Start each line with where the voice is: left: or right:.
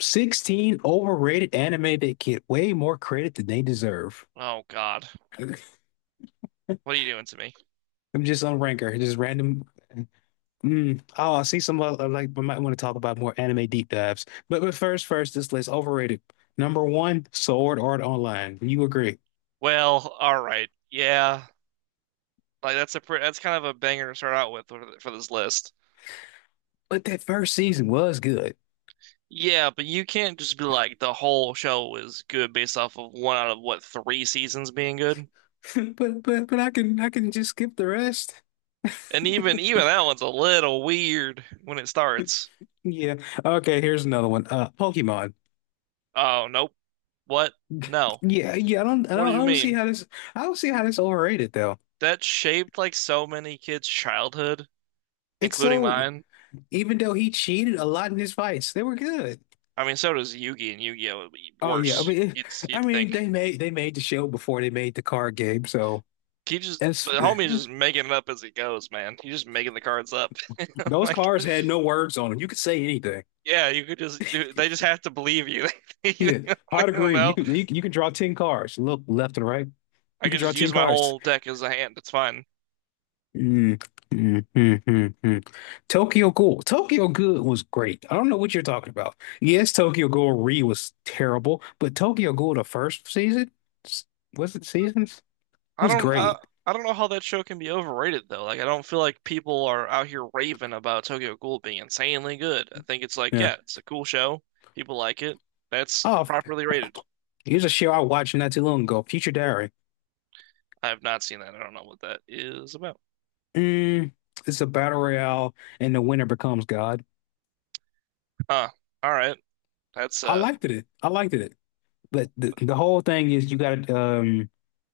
left: 16 overrated anime that get way more credit than they deserve.
right: Oh God, what are you doing to me?
left: I'm just on Ranker, just random. Oh, I see some other, like we might want to talk about more anime deep dives. But first, this list overrated. Number one, Sword Art Online. You agree?
right: Well, all right, yeah, like that's kind of a banger to start out with for this list.
left: But that first season was good.
right: Yeah, but you can't just be like the whole show is good based off of one out of what three seasons being good.
left: But I can just skip the rest.
right: And even that one's a little weird when it starts.
left: Yeah. Okay, here's another one. Pokemon.
right: Oh nope, what? No,
left: Yeah, yeah. I don't I
right: what do
left: don't I
right: you
left: don't see
right: mean?
left: how this. I don't see how this overrated though.
right: That shaped like so many kids' childhood,
left: It's
right: including
left: so
right: mine.
left: even though he cheated a lot in his fights, they were good.
right: I mean, so does Yu-Gi and Yu-Gi-Oh!
left: Oh yeah, I
right: Worse,
left: mean,
right: you'd
left: I
right: you'd
left: mean
right: think.
left: they made the show before they made the card game, so
right: He just
left: that's
right: The homie is just making it up as he goes, man. He's just making the cards up. I'm
left: those
right: like,
left: cards had no words on them. You could say anything.
right: yeah, you could just they just have to believe you. they
left: Yeah, I'd
right: don't
left: agree.
right: know.
left: You could draw ten cards. Look left and right. You
right: I
left: could
right: can
left: draw
right: just
left: ten
right: use my
left: cards.
right: whole deck as a hand. It's fine.
left: Mm, mm, mm, mm, mm. Tokyo Ghoul. Tokyo Good was great. I don't know what you're talking about. Yes, Tokyo Ghoul Re was terrible, but Tokyo Ghoul the first s- seasons
right: I
left: was
right: don't I,
left: great.
right: I don't know how that show can be overrated though. Like I don't feel like people are out here raving about Tokyo Ghoul being insanely good. I think it's like,
left: Yeah.
right: yeah, it's a cool show. People like it. That's
left: Oh,
right: properly rated.
left: here's a show I watched not too long ago, Future Diary.
right: I have not seen that. I don't know what that is about.
left: Mm, it's a battle royale, and the winner becomes God.
right: Huh. All right. That's
left: I
right: uh
left: liked it. I liked it. But the whole thing is you got to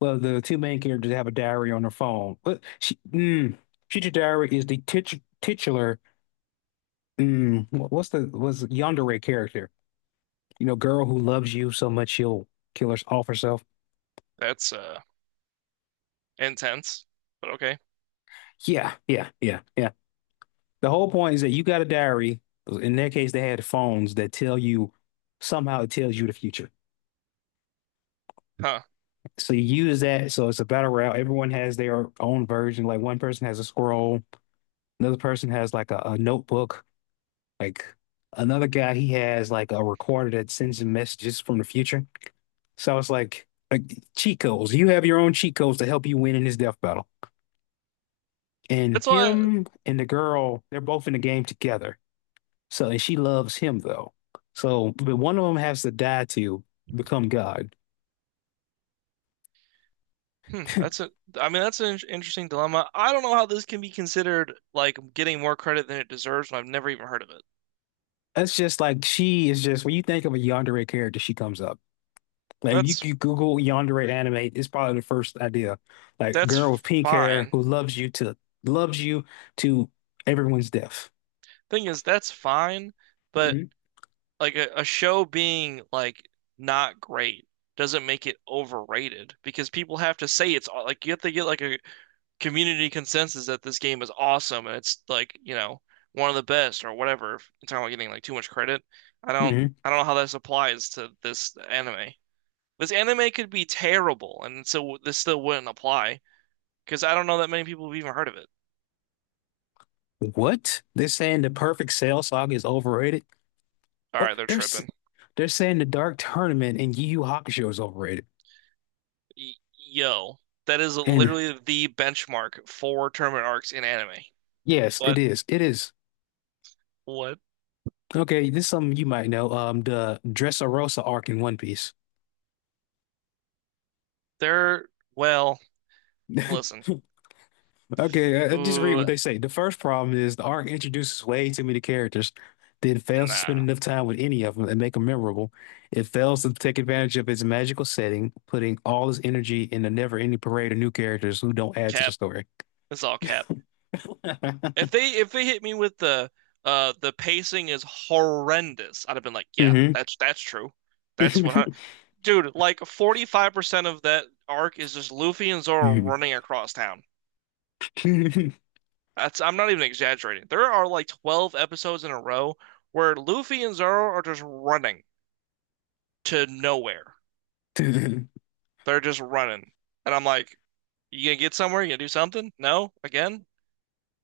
left: well, the two main characters have a diary on their phone. But Future Diary is the titular. What's the was Yandere character? You know, girl who loves you so much she'll kill her off herself.
right: that's intense, but okay.
left: Yeah, yeah, yeah, yeah. The whole point is that you got a diary. In their case, they had phones that tell you somehow it tells you the future.
right: Huh.
left: So you use that. So it's a battle royale. Everyone has their own version. Like one person has a scroll, another person has like a notebook. Like another guy, he has like a recorder that sends him messages from the future. So it's like cheat codes. You have your own cheat codes to help you win in this death battle. And
right: That's why.
left: him and the girl, they're both in the game together. So, and she loves him though. So, but one of them has to die to become God.
right: Hmm, that's a. I mean, that's an interesting dilemma. I don't know how this can be considered like getting more credit than it deserves, and I've never even heard of it.
left: That's just like she is just when you think of a yandere character, she comes up. Like
right: That's
left: you Google yandere anime, it's probably the first idea. Like girl
right: that's
left: with pink hair
right: fine.
left: who loves you to everyone's death.
right: Thing is, that's fine, but
left: Hmm
right: like a show being like not great doesn't make it overrated because people have to say it's like you have to get like a community consensus that this game is awesome and it's like, you know, one of the best or whatever. If you're getting like too much credit. I don't
left: hmm
right: I don't know how this applies to this anime. This anime could be terrible and so this still wouldn't apply because I don't know that many people have even heard of it.
left: What? They're saying the perfect Cell Saga is overrated.
right: All
left: What?
right: right, they're
left: They're s-
right: tripping.
left: they're saying the Dark Tournament and Yu Yu Hakusho is overrated.
right: Yo, that is
left: And
right: literally the benchmark for tournament arcs in anime.
left: yes, it
right: What?
left: is. It is.
right: What?
left: Okay, this is something you might know. The Dressrosa arc in One Piece.
right: They're Well, listen.
left: Okay, I just read
right: Ooh,
left: what they say. The first problem is the arc introduces way too many characters, then fails to spend
right: nah.
left: enough time with any of them and make them memorable. It fails to take advantage of its magical setting, putting all its energy in a never-ending parade of new characters who don't add to the
right: Cap.
left: story.
right: It's all cap. If they hit me with the pacing is horrendous, I'd have been like, yeah,
left: hmm
right: that's true. That's what I, Dude, like 45% of that arc is just Luffy and Zoro running across town. That's I'm not even exaggerating. There are like 12 episodes in a row where Luffy and Zoro are just running to nowhere. They're just running. And I'm like, you gonna get somewhere? You gonna do something? No? Again?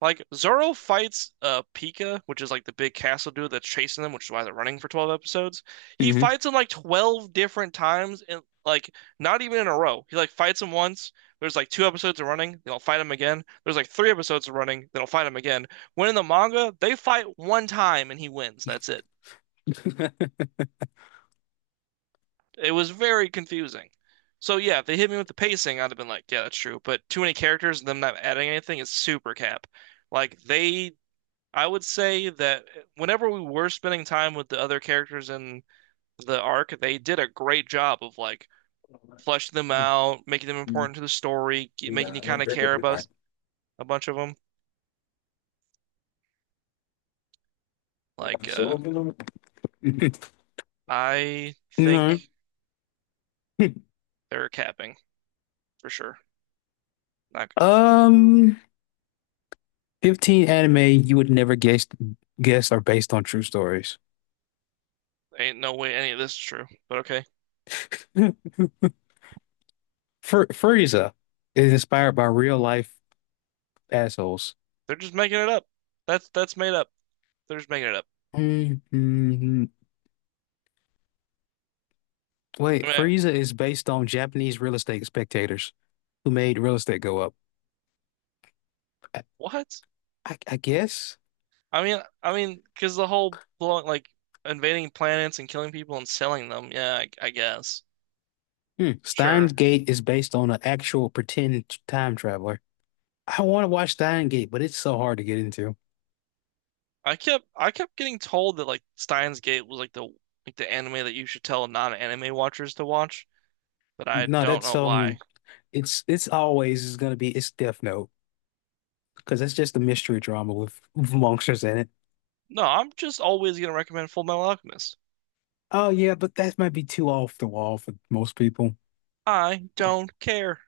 right: Like Zoro fights Pika, which is like the big castle dude that's chasing them, which is why they're running for 12 episodes. He fights him like 12 different times and like not even in a row. He like fights him once. There's like two episodes of running, they'll fight him again. There's like three episodes of running, they'll fight him again. When in the manga, they fight one time and he wins. And That's it. It was very confusing. So yeah, if they hit me with the pacing, I'd have been like, yeah, that's true. But too many characters and them not adding anything is super cap. Like they I would say that whenever we were spending time with the other characters in the arc, they did a great job of like fleshing them out, making them important to the story, making you kind of care about a bunch of them. Like, uh, I
left: No.
right: think they're capping for sure. Not good.
left: Um, 15 anime you would never guess are based on true stories.
right: Ain't no way any of this is true. But okay,
left: Fur Frieza is inspired by real life assholes.
right: they're just making it up. That's made up. They're just making it up.
left: Mhm.
right: I
left: Wait,
right: mean,
left: Frieza is based on Japanese real estate spectators who made real estate go up. I,
right: what?
left: I guess.
right: I mean, because the whole blowing like invading planets and killing people and selling them. Yeah, I guess.
left: Hmm. Steins
right: Sure.
left: Gate is based on an actual pretend time traveler. I want to watch Steins Gate, but it's so hard to get into.
right: I kept getting told that like Steins Gate was like the anime that you should tell non-anime watchers to watch, but I
left: No,
right: don't
left: that's
right: know why.
left: it's always is gonna be it's Death Note, because it's just a mystery drama with, monsters in it.
right: No, I'm just always gonna recommend Full Metal Alchemist.
left: Oh yeah, but that might be too off the wall for most people.
right: I don't care.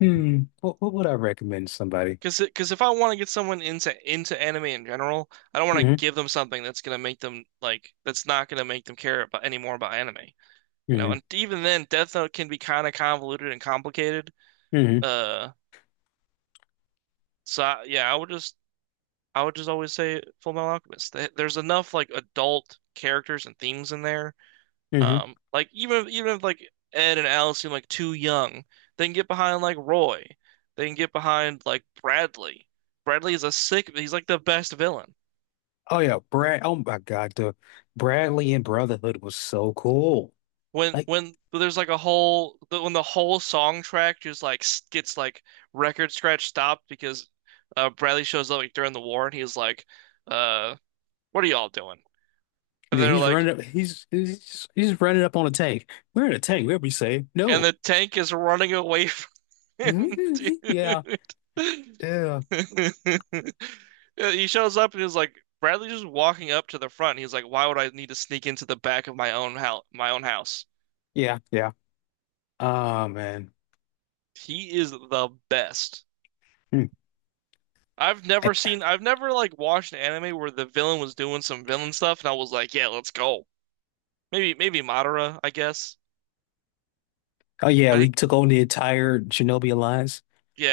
left: Hmm, what would I recommend somebody?
right: Cause if I want to get someone into anime in general, I don't want to
left: Hmm
right: give them something that's gonna make them like that's not gonna make them care about any more about anime, you know.
left: hmm
right: And even then, Death Note can be kind of convoluted and complicated.
left: hmm
right: Uh, yeah, I would just always say Full Metal Alchemist. There's enough like adult characters and themes in there.
left: hmm
right: Like even if like Ed and Alice seem like too young, they can get behind like Roy. They can get behind like Bradley. Bradley is a sick. He's like the best villain.
left: Oh yeah, Brad. Oh my God, the Bradley and Brotherhood was so cool.
right: When
left: Like
right: when there's like a whole when the whole song track just like gets like record scratch stopped because Bradley shows up like during the war and he's like, uh, "What are y'all doing?" And
left: yeah,
right: they're
left: he's
right: like,
left: running up, he's just, he's running up on a tank. We're in a tank. We're be safe.
right: and
left: No.
right: the tank is running away from him,
left: Mhm. Yeah.
right: dude.
left: Yeah.
right: He shows up and he's like, Bradley just walking up to the front. He's like, why would I need to sneak into the back of my own my own house?
left: Yeah. Yeah. Oh man.
right: He is the best.
left: Hmm.
right: I've never like watched an anime where the villain was doing some villain stuff and I was like, yeah, let's go. Maybe Madara, I guess.
left: Oh yeah, we
right: But
left: took over the entire Chernobyl Alliance.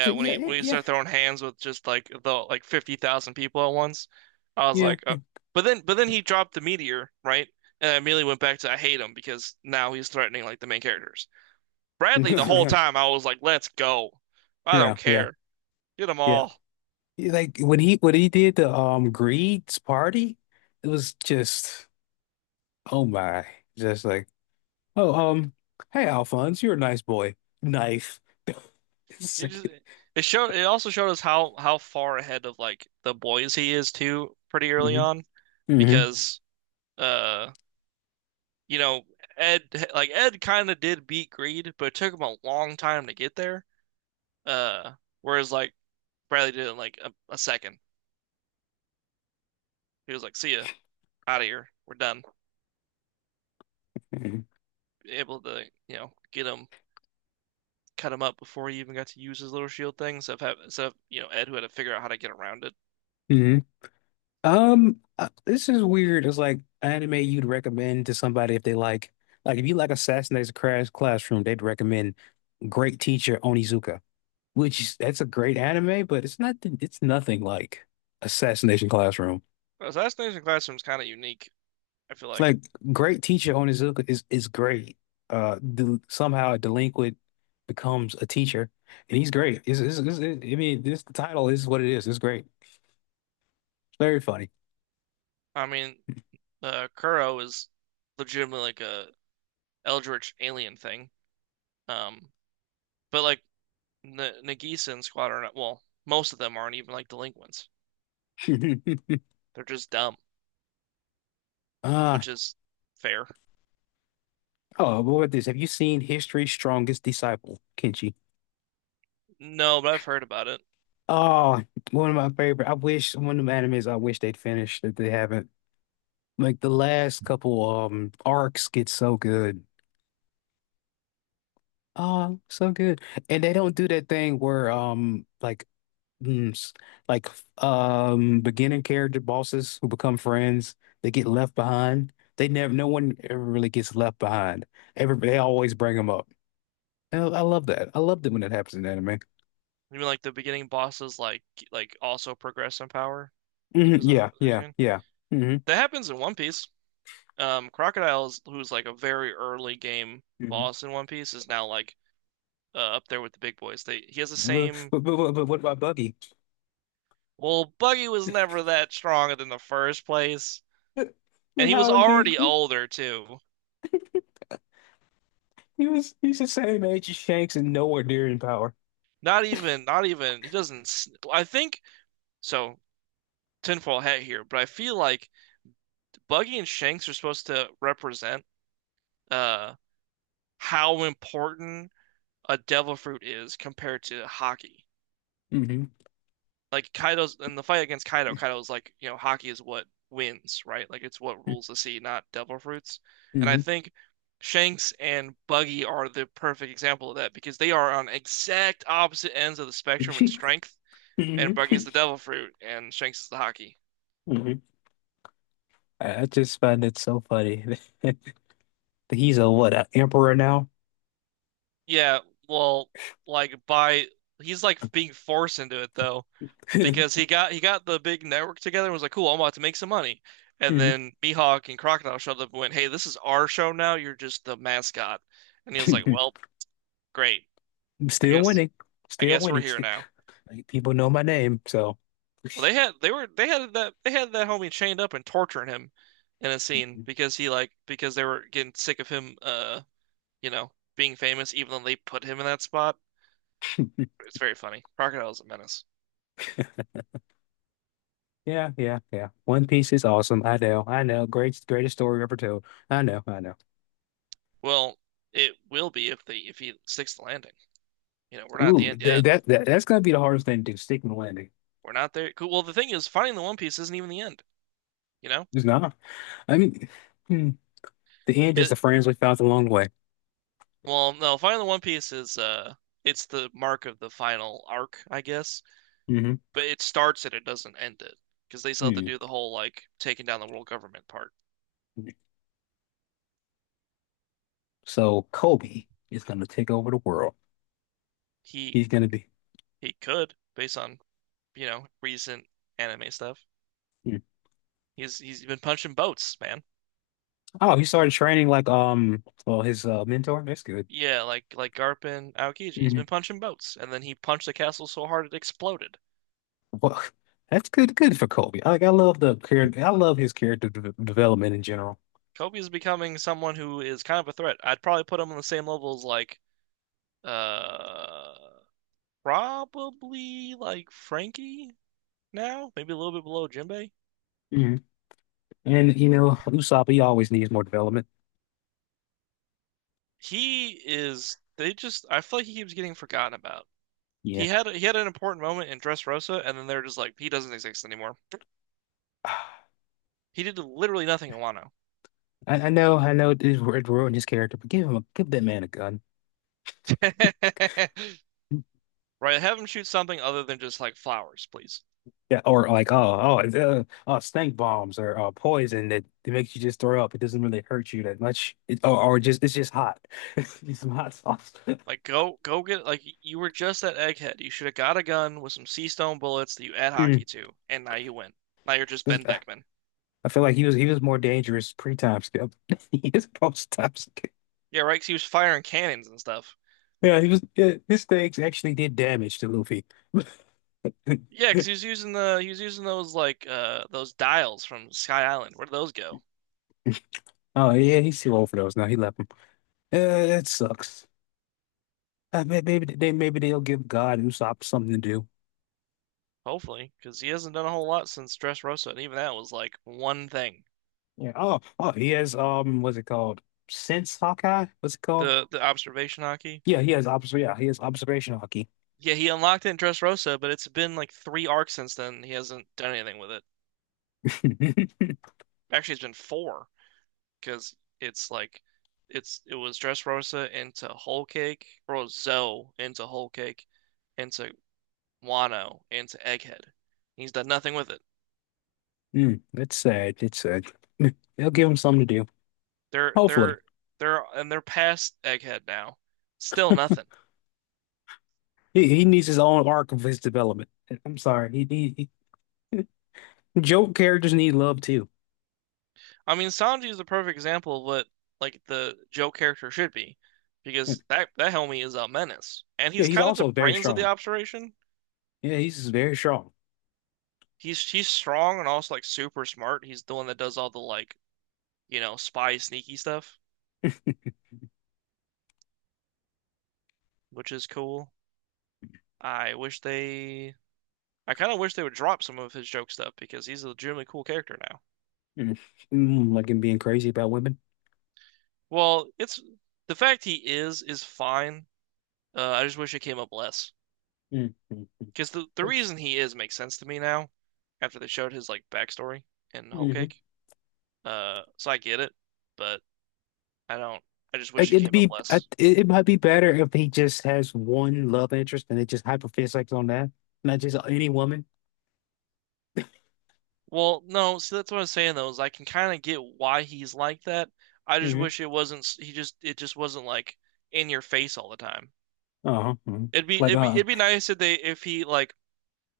left: So,
right: when
left: yeah,
right: he when he
left: yeah,
right: started throwing hands with just like the like 50,000 people at once, I was
left: yeah,
right: like, but then he dropped the meteor, right? And I immediately went back to I hate him because now he's threatening like the main characters. Bradley, the whole
left: yeah,
right: time I was like, let's go. I
left: yeah,
right: don't
left: yeah,
right: care. Get them
left: yeah.
right: all.
left: Like when he did the Greed's party, it was just oh my, just like oh hey Alphonse, you're a nice boy. Knife. It's
right: He just
left: like,
right: It showed it also showed us how far ahead of like the boys he is too pretty early
left: mhm,
right: on
left: mhm,
right: because uh you know Ed like Ed kind of did beat Greed, but it took him a long time to get there. Uh, Whereas like Bradley did it in like a second. He was like, "See ya, out of here, we're done."
left: mhm,
right: Able to you know get him, cut him up before he even got to use his little shield thing. So you know Ed who had to figure out how to get around it.
left: mhm. This is weird. It's like anime you'd recommend to somebody if they if you like Assassination Crash Classroom, they'd recommend. Great Teacher Onizuka, which that's a great anime, but it's nothing like Assassination Classroom.
right: Assassination Classroom's kind of unique. I feel
left: It's
right: like.
left: like Great Teacher Onizuka is great. Del somehow a delinquent becomes a teacher, and he's great. Is I mean, this the title is what it is. It's great. It's very funny.
right: I mean, Kuro is legitimately like a Eldritch alien thing. Um, but like N Nagisa and Squad are not. Well, most of them aren't even like delinquents. They're just dumb,
left: Uh,
right: which is fair.
left: oh, what about this? Have you seen History's Strongest Disciple, Kenshi?
right: No, but I've heard about it.
left: Oh, one of my favorite. I wish one of the animes I wish they'd finished that they haven't. Like the last couple arcs get so good. Oh, so good. And they don't do that thing where mm, s- like beginning character bosses who become friends, they get left behind. They never no one ever really gets left behind. Everybody they always bring them up. I love that. I loved it when it happens in anime.
right: You mean like the beginning bosses like also progress in power? Is
left: Hmm
right: is what
left: Yeah,
right: they're
left: yeah,
right: saying?
left: yeah. hmm
right: That happens in One Piece. Crocodile's who's like a very early game
left: hmm
right: boss in One Piece is now like up there with the big boys. They He has the
left: But,
right: same.
left: but, but, but what about Buggy?
right: Well, Buggy was never that strong in the first place, and
left: And
right: he was
left: How is he?
right: already older too.
left: He was he's the same age as Shanks and nowhere near in power.
right: Not even. He doesn't. I think so. Tinfoil hat here, but I feel like Buggy and Shanks are supposed to represent uh how important a devil fruit is compared to hockey.
left: Mm-hmm.
right: Like Kaido's in the fight against Kaido, Kaido's like, you know, hockey is what wins, right? Like it's what
left: hmm
right: rules the sea, not devil fruits. And I
left: hmm
right: think Shanks and Buggy are the perfect example of that because they are on exact opposite ends of the spectrum in strength,
left: hmm
right: and Buggy's the devil fruit and Shanks is the hockey.
left: I just find it so funny, that he's a what, an emperor now?
right: Yeah, well, like by he's like being forced into it though. Because he got the big network together and was like, "Cool, I'm about to make some money." And
left: Mhm.
right: then Mihawk and Crocodile showed up and went, "Hey, this is our show now. You're just the mascot." And he was like, "Well, great. I
left: Still
right: guess
left: winning.
right: I
left: Still
right: guess we're
left: winning.
right: here
left: Still,
right: now."
left: like, people know my name, so
right: Well, they had that they had that homie chained up and torturing him in a scene because he like because they were getting sick of him, you know, being famous, even though they put him in that spot. It's very funny. Crocodile's a menace.
left: yeah, yeah, yeah. One Piece is awesome. I know, I know. Greatest story ever told. I know, I know.
right: Well, it will be if they if he sticks the landing. You know, we're not at the
left: Ooh,
right: end yet.
left: that's gonna be the hardest thing to do, sticking the landing.
right: We're not there. Cool. Well, the thing is, finding the One Piece isn't even the end. You know,
left: It's not. I mean, hmm, the end is the
right: it.
left: friends we found along the way.
right: Well, no, finding the One Piece is it's the mark of the final arc, I guess.
left: Mm-hmm.
right: But it starts it. It doesn't end it because they still have to do the whole like taking down the world government part.
left: So Kobe is going to take over the world.
right: He
left: He's going to be.
right: he could based on you know recent anime stuff.
left: Hmm.
right: He's been punching boats, man.
left: Oh, he started training like well, his mentor. That's good.
right: Yeah, like Garp and Aokiji. He's been
left: Hmm
right: punching boats, and then he punched the castle so hard it exploded.
left: Well, that's good. Good for Kobe. Like I love the character. I love his character de development in general.
right: Kobe is becoming someone who is kind of a threat. I'd probably put him on the same level as like Uh, probably like Frankie now, maybe a little bit below Jinbei.
left: Mhm. And you know, Usopp, he always needs more development.
right: He is. They just. I feel like he keeps getting forgotten about.
left: Yeah.
right: He had an important moment in Dressrosa, and then they're just like he doesn't exist anymore. He did literally nothing in Wano.
left: I know. I know it is it ruined his character, but give that man a gun.
right: Right, have him shoot something other than just like flowers, please.
left: Yeah, or like, stink bombs or poison that makes you just throw up. It doesn't really hurt you that much. It, or just it's just hot. It's some hot sauce.
right: Like go get like you were just that egghead. You should have got a gun with some sea stone bullets that you add
left: Mm.
right: hockey to, and now you win. Now you're just
left: This-
right: Ben
left: uh,
right: Beckman.
left: I feel like he was more dangerous pre-time skip. He is post-time skip.
right: Yeah, right. 'Cause he was firing cannons and stuff.
left: Yeah, he was. Yeah, his stakes actually did damage to Luffy.
right: Yeah, because he was using the he was using those like those dials from Sky Island. Where did those go?
left: Oh yeah, he's too old for those now. He left him. That sucks. Maybe they'll give God Usopp something to do.
right: Hopefully, because he hasn't done a whole lot since Dressrosa, and even that was like one thing.
left: Yeah. Oh, he has what's it called? Sense Hawkeye? What's it called?
right: The observation hockey.
left: Yeah, he has obs. Yeah, he has observation hockey.
right: Yeah, he unlocked it in Dressrosa, but it's been like three arcs since then. He hasn't done anything with it. Actually, it's been four because it's like it's it was Dressrosa into Whole Cake, or Zoe into Whole Cake, into Wano, into Egghead. He's done nothing with it.
left: Mm, that's sad. That's sad. They'll give him something to do.
right: They're
left: Hopefully,
right: they're they're and they're past Egghead now. Still nothing.
left: he needs his own arc of his development. I'm sorry. He joke characters need love too.
right: I mean, Sanji is the perfect example of what like the Joe character should be, because that homie is a menace, and
left: Yeah,
right: he's
left: he's
right: kind of the
left: also very
right: brains of the
left: strong.
right: operation.
left: Yeah, he's just very strong.
right: He's strong and also like super smart. He's the one that does all the like spy sneaky stuff, which is cool. I wish they I kind of wish they would drop some of his joke stuff because he's a legitimately cool character now.
left: Mm, like him being crazy about women.
right: Well, it's the fact he is fine. I just wish it came up less
left: Mm, mm, mm.
right: because the
left: That's-
right: reason he is makes sense to me now after they showed his like backstory in Whole
left: mhm.
right: Cake. So I get it, but I don't. I just wish
left: Like
right: it
left: it'd
right: came up
left: be,
right: less.
left: it it might be better if he just has one love interest and it just hyperfixates on that, not just any woman.
right: Well, no, see that's what I was saying though, is I can kind of get why he's like that. I just
left: Hmm
right: wish it wasn't. He just it just wasn't like in your face all the time.
left: Uh-huh. mhm.
right: It'd be
left: Like,
right: it'd be
left: uh,
right: it'd be nice if they if he like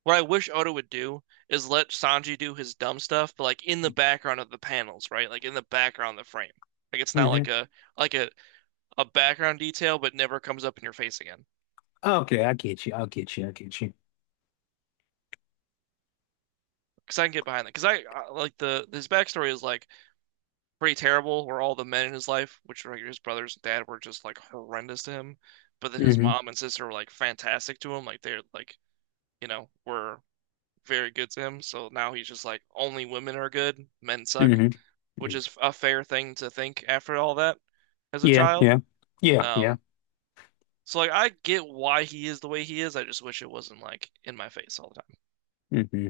right: what I wish Oda would do is let Sanji do his dumb stuff, but like in the background of the panels, right? Like in the background of the frame. Like it's not
left: hmm
right: like like a a background detail, but never comes up in your face again.
left: Okay, I get you. I get you. I get you.
right: Because I can get behind that. Like the his backstory is like pretty terrible, where all the men in his life, which were like his brothers and dad, were just like horrendous to him. But then his
left: Hmm
right: mom and sister were like fantastic to him. Like they're like were very good to him. So now he's just like only women are good, men suck,
left: hmm
right: which is a fair thing to think after all that as a
left: Yeah,
right: child.
left: yeah, yeah, yeah.
right: Um, so like I get why he is the way he is. I just wish it wasn't like in my face all the time.
left: hmm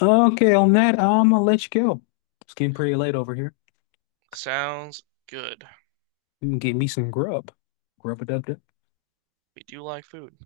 left: Okay, on that, I'm gonna let you go. It's getting pretty late over here.
right: Sounds good.
left: You can get me some grub. Grub it up.
right: We do like food.